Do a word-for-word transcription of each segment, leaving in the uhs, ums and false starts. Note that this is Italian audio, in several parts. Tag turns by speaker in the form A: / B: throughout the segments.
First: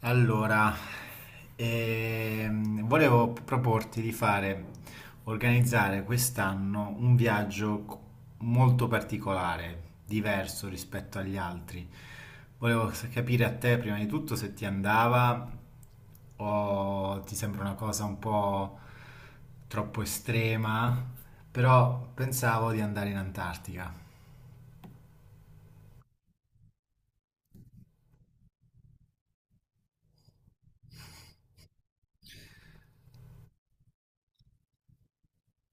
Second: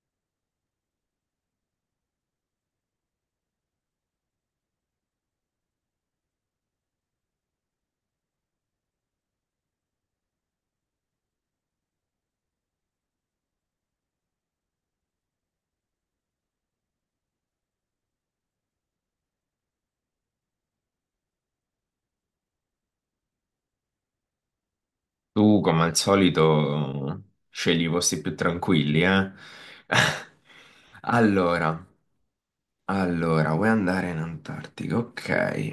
A: Allora, ehm, volevo proporti di fare, organizzare quest'anno un viaggio co- molto particolare, diverso rispetto agli altri. Volevo s- capire a te prima di tutto se ti andava o ti sembra una cosa un po' troppo estrema, però pensavo di andare in Antartica.
B: Tu, come al solito, scegli i posti più tranquilli, eh? Allora, allora, vuoi andare in Antartica? Ok.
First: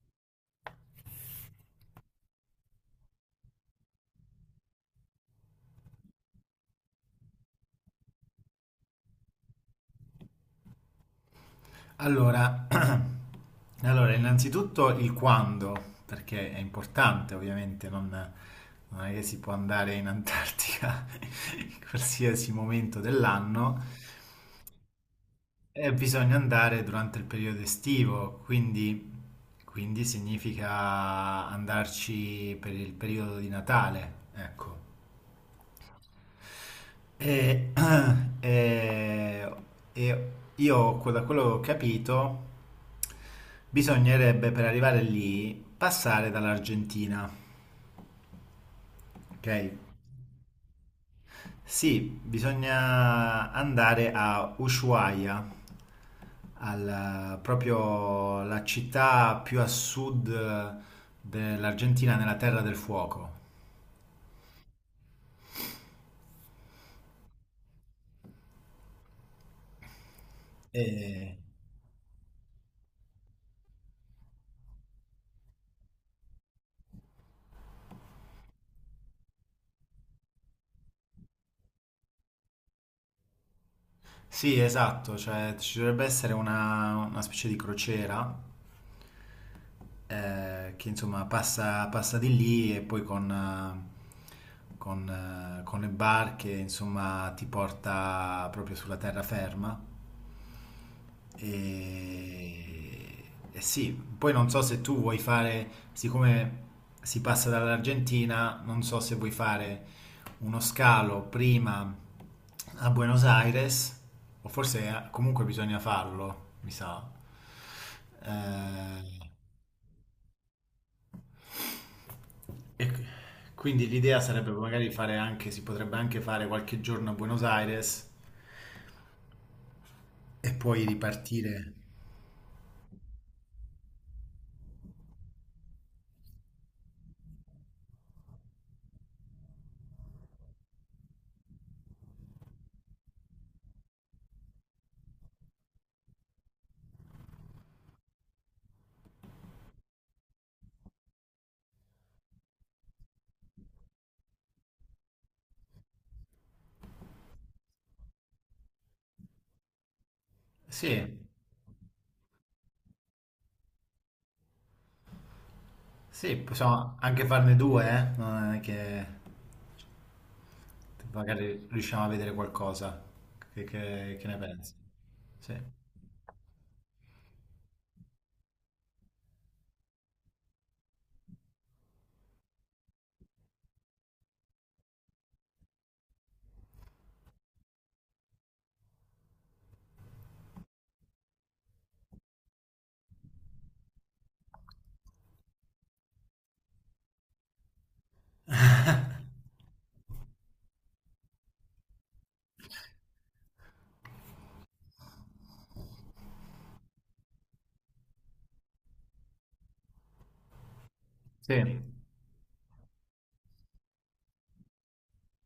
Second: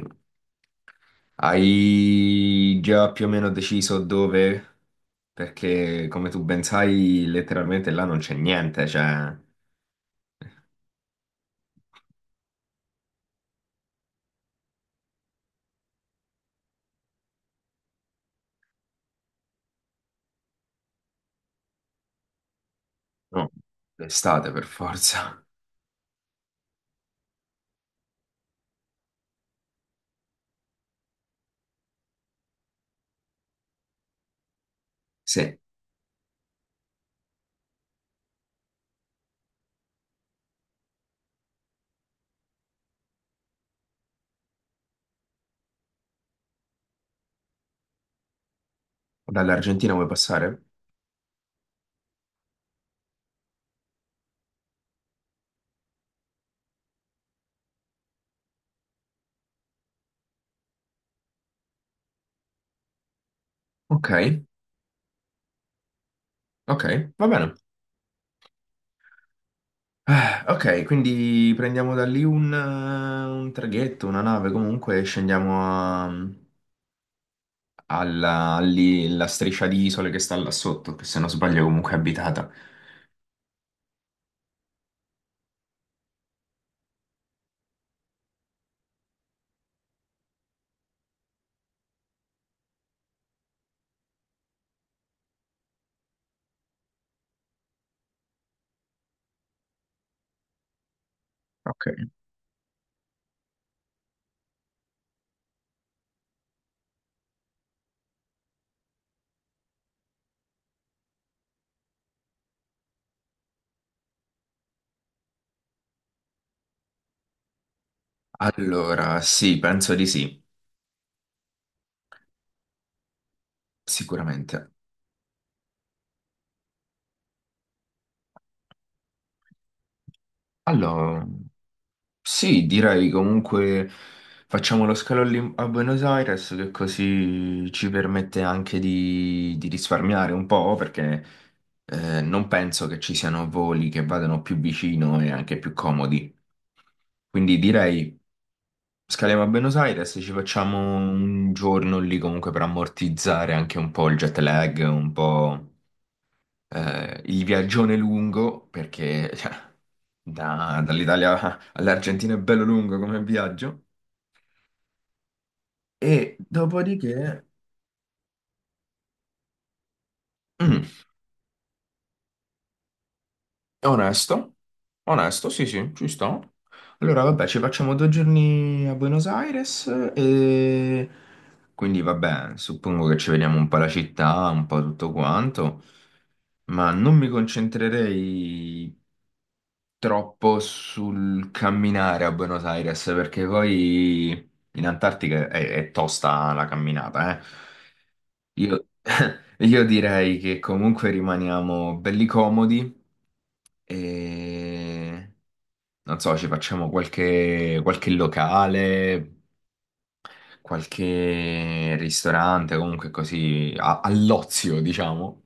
B: Hai già più o meno deciso dove? Perché, come tu ben sai, letteralmente là non c'è niente, cioè...
A: Allora, allora, innanzitutto il quando, perché è importante ovviamente, non, non è che si può andare in Antartica in qualsiasi momento
B: No,
A: dell'anno,
B: l'estate per forza.
A: e bisogna andare durante il periodo estivo, quindi, quindi significa andarci per il periodo di Natale, ecco.
B: Sì,
A: E, e- e io, da quello che ho capito, bisognerebbe per arrivare lì passare dall'Argentina, ok?
B: dall'Argentina vuoi passare?
A: Sì, bisogna andare a Ushuaia, al- proprio la città più a sud dell'Argentina, nella Terra del Fuoco.
B: Ok, ok, va bene. Eh, ok,
A: E-
B: quindi prendiamo da lì un, eh, un traghetto, una nave, comunque e scendiamo a- alla lì, la striscia di isole che sta là sotto, che se non sbaglio è comunque abitata.
A: sì, esatto, cioè ci dovrebbe essere una una specie di crociera eh, che insomma passa, passa di lì e poi con, eh, con, eh, con le barche insomma ti porta proprio sulla terraferma
B: Ok.
A: e, e sì, poi non so se tu vuoi fare, siccome si passa dall'Argentina, non so se vuoi fare uno scalo prima a Buenos Aires o forse eh, comunque bisogna farlo, mi sa.
B: Allora,
A: Eh,
B: sì, penso di sì,
A: E qui- quindi l'idea sarebbe
B: sicuramente.
A: magari fare anche, si potrebbe anche fare qualche giorno a Buenos Aires e poi
B: Allora.
A: ripartire.
B: Sì, direi comunque facciamo lo scalo lì a Buenos Aires che così ci permette anche di, di risparmiare un po' perché eh, non penso che ci siano voli che vadano più vicino e anche più comodi. Quindi direi scaliamo a Buenos Aires, ci facciamo un giorno lì comunque per ammortizzare anche un po' il jet lag, un po' eh, il viaggione lungo perché cioè, da-
A: Sì,
B: dall'Italia all'Argentina è bello lungo come viaggio.
A: sì,
B: E
A: possiamo anche
B: dopodiché,
A: farne due, eh? Non è che
B: mm,
A: magari riusciamo a vedere qualcosa. Che,
B: è
A: che- che ne
B: onesto,
A: pensi?
B: onesto,
A: Sì,
B: sì, sì, ci sto. Allora, vabbè, ci facciamo due giorni a Buenos Aires e quindi, vabbè, suppongo che ci vediamo un po' la città, un po' tutto quanto, ma non mi concentrerei troppo sul camminare a Buenos Aires perché poi in Antartica è, è tosta la camminata, eh. Io, io direi che comunque rimaniamo belli comodi. E non so, ci facciamo qualche, qualche locale,
A: sì,
B: qualche ristorante, comunque così a- all'ozio, diciamo.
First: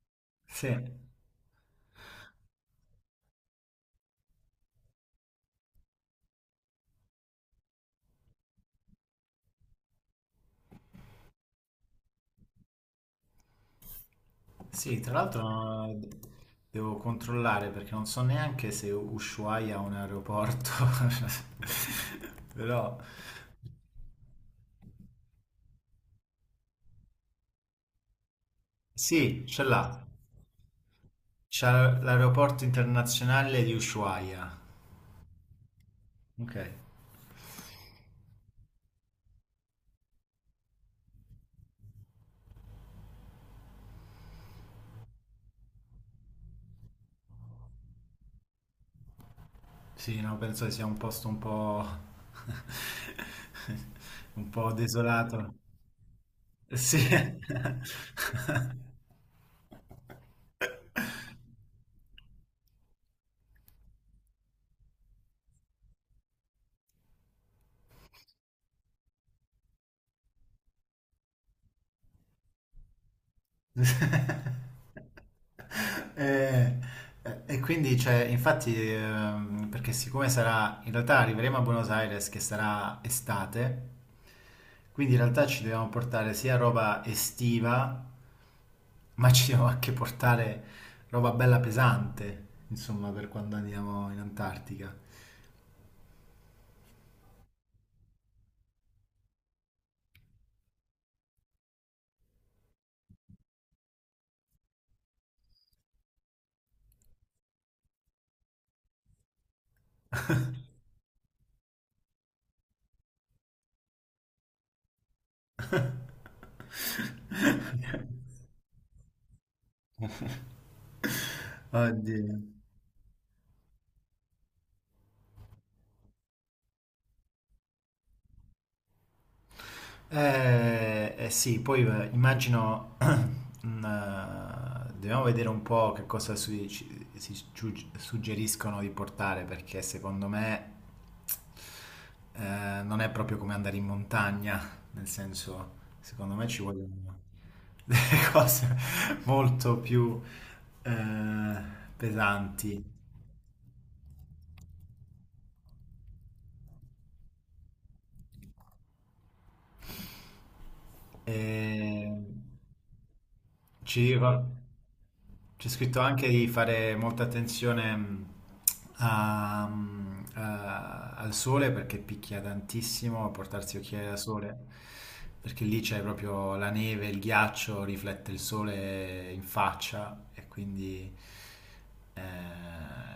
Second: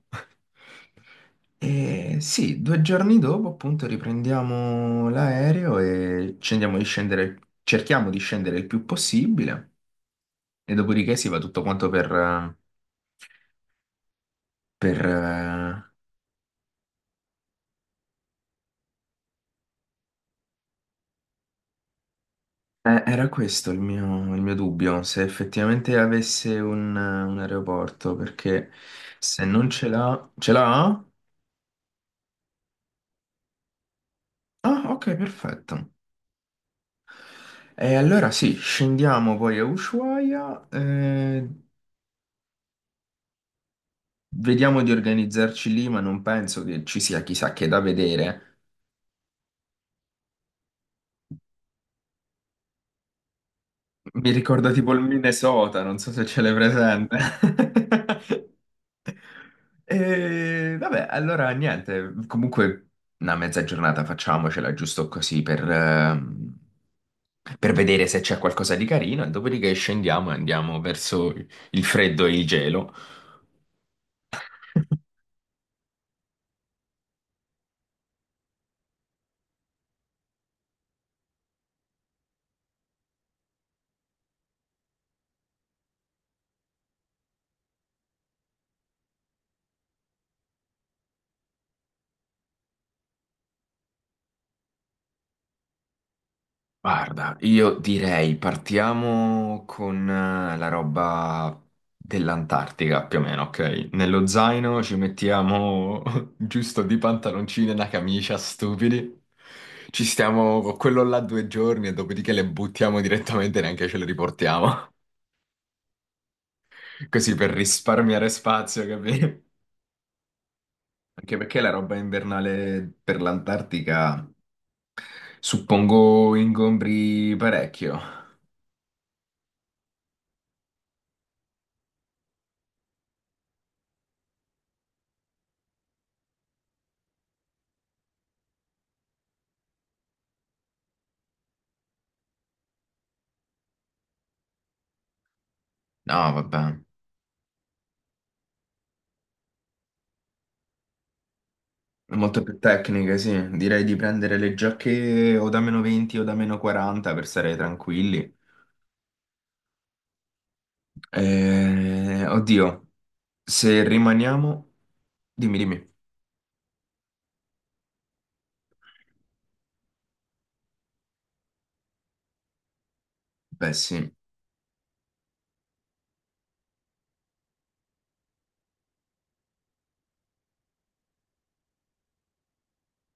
A: sì.
B: E sì, due giorni dopo appunto riprendiamo l'aereo e scendiamo di scendere, cerchiamo di scendere il più possibile e dopodiché si va tutto quanto per, per.
A: Sì, tra l'altro eh, devo controllare perché non so neanche se Ushuaia ha un aeroporto, però
B: Eh, era questo il mio, il mio dubbio, se effettivamente avesse un, un aeroporto, perché se
A: sì, ce
B: non ce
A: l'ha.
B: l'ha... Ce l'ha?
A: C'è l'aeroporto internazionale di Ushuaia.
B: Ah, ok, perfetto.
A: Ok.
B: E allora sì, scendiamo poi a Ushuaia, eh, vediamo di organizzarci lì, ma non penso che ci sia chissà che da vedere.
A: Sì, no, penso che sia un posto un po'...
B: Mi
A: un
B: ricorda
A: po'
B: tipo il
A: desolato.
B: Minnesota, non so se ce l'hai
A: Sì.
B: presente. E vabbè, allora niente, comunque una mezza giornata facciamocela giusto così per, ehm, per vedere se c'è qualcosa di carino e dopodiché scendiamo e andiamo verso il freddo e il gelo.
A: Eh, eh, E, quindi, cioè, infatti, ehm, perché siccome sarà, in realtà arriveremo a Buenos Aires che sarà estate, quindi in realtà ci dobbiamo portare sia roba estiva. Ma ci devo anche portare roba bella pesante, insomma, per quando andiamo in Antartica.
B: Guarda, io direi partiamo con eh, la roba dell'Antartica più o meno, ok? Nello zaino ci mettiamo giusto di pantaloncini e una camicia, stupidi. Ci stiamo con quello là due giorni e dopodiché le buttiamo direttamente e neanche ce le riportiamo. Così per risparmiare spazio, capito? Anche perché la roba
A: Oddio.
B: invernale per l'Antartica suppongo ingombri parecchio.
A: Eh, eh sì, poi eh, immagino, mm, eh, dobbiamo vedere un po' che cosa su- ci- si giu- suggeriscono di portare, perché secondo me eh, non è proprio come andare in montagna, nel senso,
B: No,
A: secondo me ci
B: vabbè.
A: vogliono... delle cose molto più eh,
B: Molto più
A: pesanti.
B: tecniche, sì. Direi di prendere le giacche o da meno venti o da meno quaranta per stare tranquilli.
A: E
B: Eh, oddio, se
A: ci va.
B: rimaniamo... Dimmi,
A: C'è
B: dimmi.
A: scritto anche di fare molta attenzione mh, a- mm, a- al sole perché picchia tantissimo,
B: Beh,
A: portarsi occhiali
B: sì.
A: da sole, perché lì c'è proprio la neve, il ghiaccio, riflette il sole in faccia e quindi eh,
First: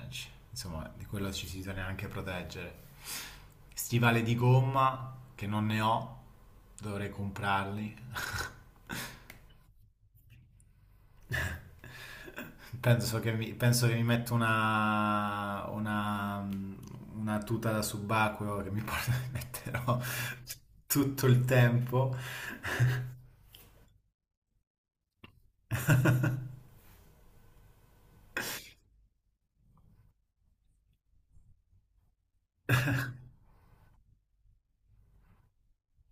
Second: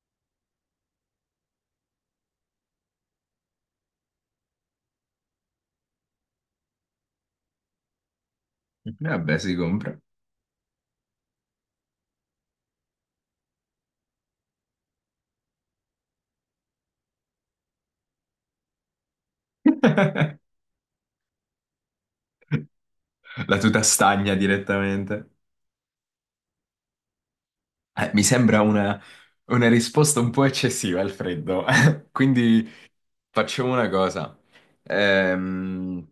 A: ci- insomma di quello ci si bisogna anche proteggere. Stivali di gomma che non ne ho, dovrei comprarli.
B: Vabbè, si compra.
A: Penso che mi, penso che mi metto una, una, una tuta da subacqueo che mi porta- metterò tutto il tempo.
B: La tuta stagna direttamente. Eh, mi sembra una, una risposta un po' eccessiva al freddo. Quindi facciamo una cosa. Ehm,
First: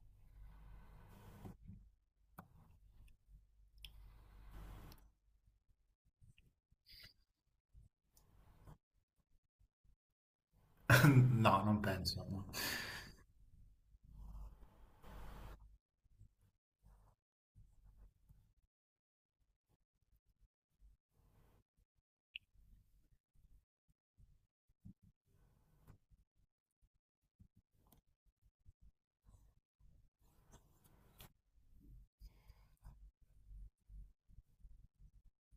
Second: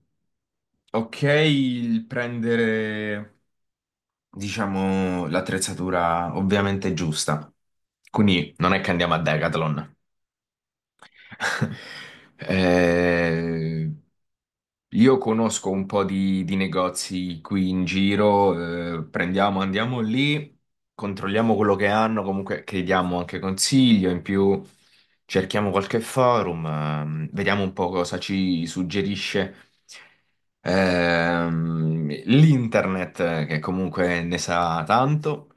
B: ok, il prendere. Diciamo, l'attrezzatura ovviamente giusta. Quindi non è che andiamo a Decathlon.
A: No, non penso. No.
B: Eh, io conosco un po' di, di negozi qui in giro, eh, prendiamo, andiamo lì, controlliamo quello che hanno, comunque chiediamo anche consiglio, in più cerchiamo qualche forum, ehm, vediamo un po' cosa ci suggerisce. Ehm, l'internet, eh, che comunque ne sa tanto.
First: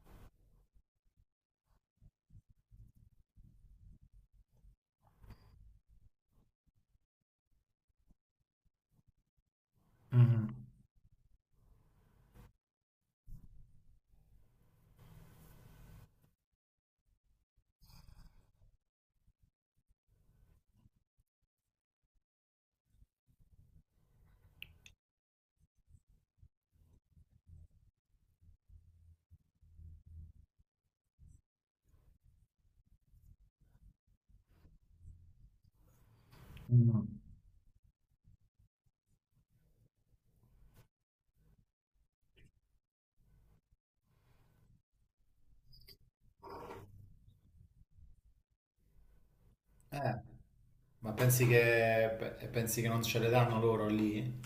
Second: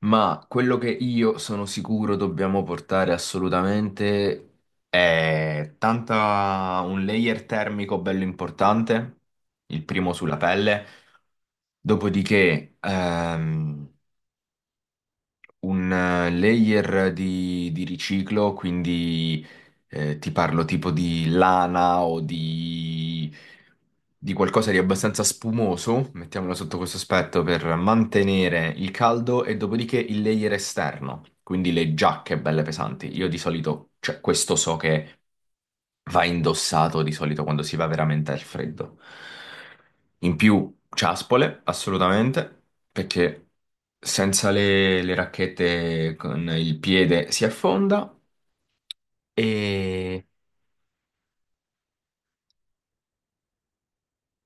B: Ma quello che io sono sicuro dobbiamo portare assolutamente è tanta un layer termico bello importante, il primo sulla
A: Mhm,
B: pelle, dopodiché ehm, un eh, layer di, di riciclo, quindi eh, ti parlo tipo di lana o di, di qualcosa di abbastanza spumoso, mettiamolo sotto questo aspetto, per mantenere il caldo e dopodiché il layer esterno, quindi le giacche belle pesanti. Io di solito, cioè questo so che va
A: mhm.
B: indossato di solito quando si va veramente al freddo. In più, ciaspole, assolutamente, perché senza le, le racchette con il piede si affonda
A: Eh,
B: e...
A: ma pensi che, pe- pensi che non ce le danno loro lì?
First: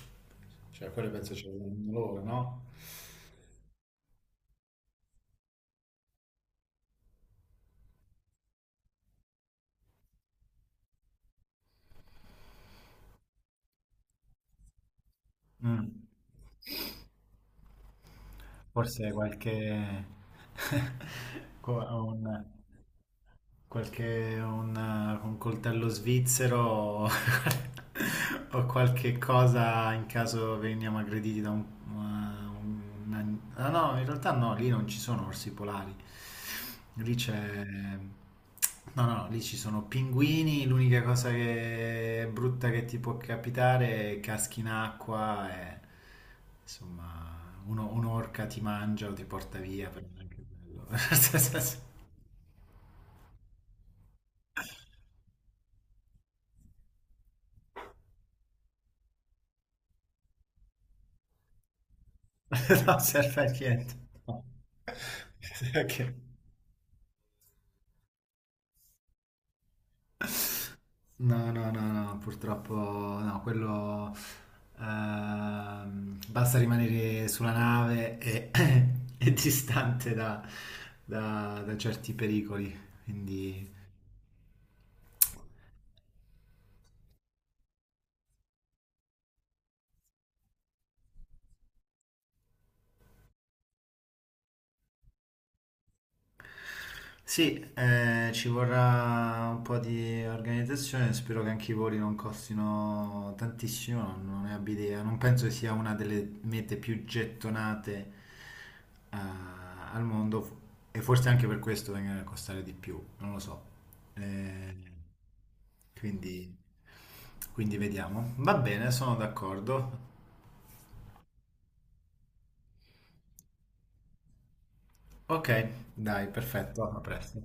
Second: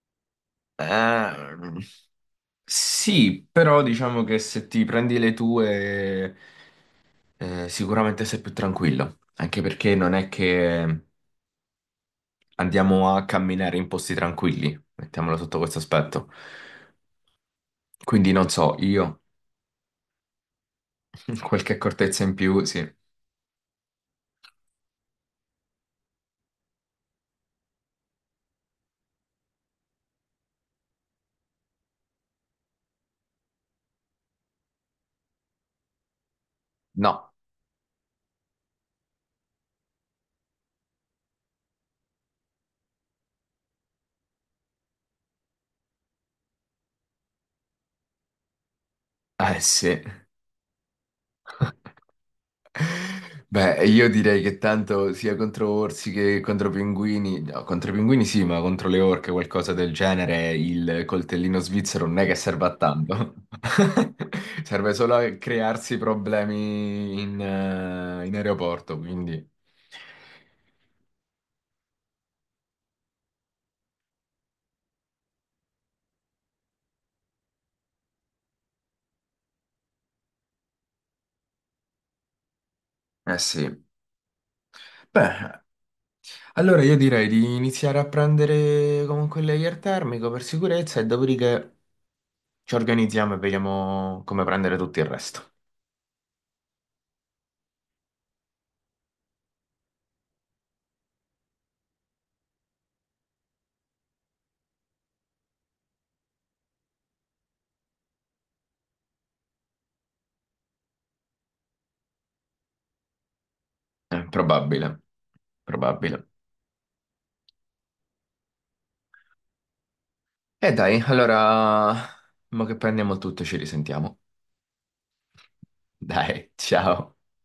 A: Cioè, quelle penso ce le
B: ehm,
A: danno loro, no?
B: sì, però diciamo che se ti prendi le tue eh, sicuramente sei più tranquillo, anche perché non è che andiamo a camminare in posti tranquilli, mettiamolo sotto questo
A: Mm.
B: aspetto. Quindi non so,
A: Forse
B: io...
A: qualche,
B: Qualche
A: co-
B: accortezza in
A: un,
B: più, sì.
A: qualche un, un coltello svizzero o qualche cosa in caso veniamo aggrediti da un, un- un- ah, no, in realtà no, lì non ci sono orsi polari. Lì
B: No.
A: c'è... No, no, lì ci sono pinguini, l'unica cosa che è brutta che ti può capitare è caschi in acqua e... Insomma, uno- un'orca ti mangia o ti porta
B: Eh
A: via,
B: sì.
A: però non è anche bello.
B: Beh, io direi che tanto sia contro orsi che contro pinguini, no, contro i pinguini sì, ma contro le orche o qualcosa del genere, il coltellino svizzero non è che serve a
A: Non
B: tanto.
A: serve a niente. No.
B: Serve solo a crearsi
A: Ok.
B: problemi in, eh, in aeroporto, quindi...
A: No, no, no, no, purtroppo no, quello ehm, basta rimanere sulla nave e, e distante da, da- da certi pericoli,
B: Eh sì.
A: quindi
B: Beh, allora io direi di iniziare a prendere comunque il layer termico per sicurezza e dopodiché ci organizziamo e vediamo come prendere tutto il resto.
A: sì, eh, ci vorrà un po' di organizzazione, spero che anche i voli non costino tantissimo, non non ne abbia idea, non penso che sia una delle mete più gettonate eh, al mondo e forse anche per questo vengono a costare di più, non lo so.
B: Eh,
A: Eh,
B: probabile, probabile.
A: quindi, quindi vediamo. Va bene, sono d'accordo.
B: E dai, allora, mo che prendiamo il tutto ci risentiamo.
A: Ok, dai,
B: Dai,
A: perfetto, a
B: ciao.
A: presto.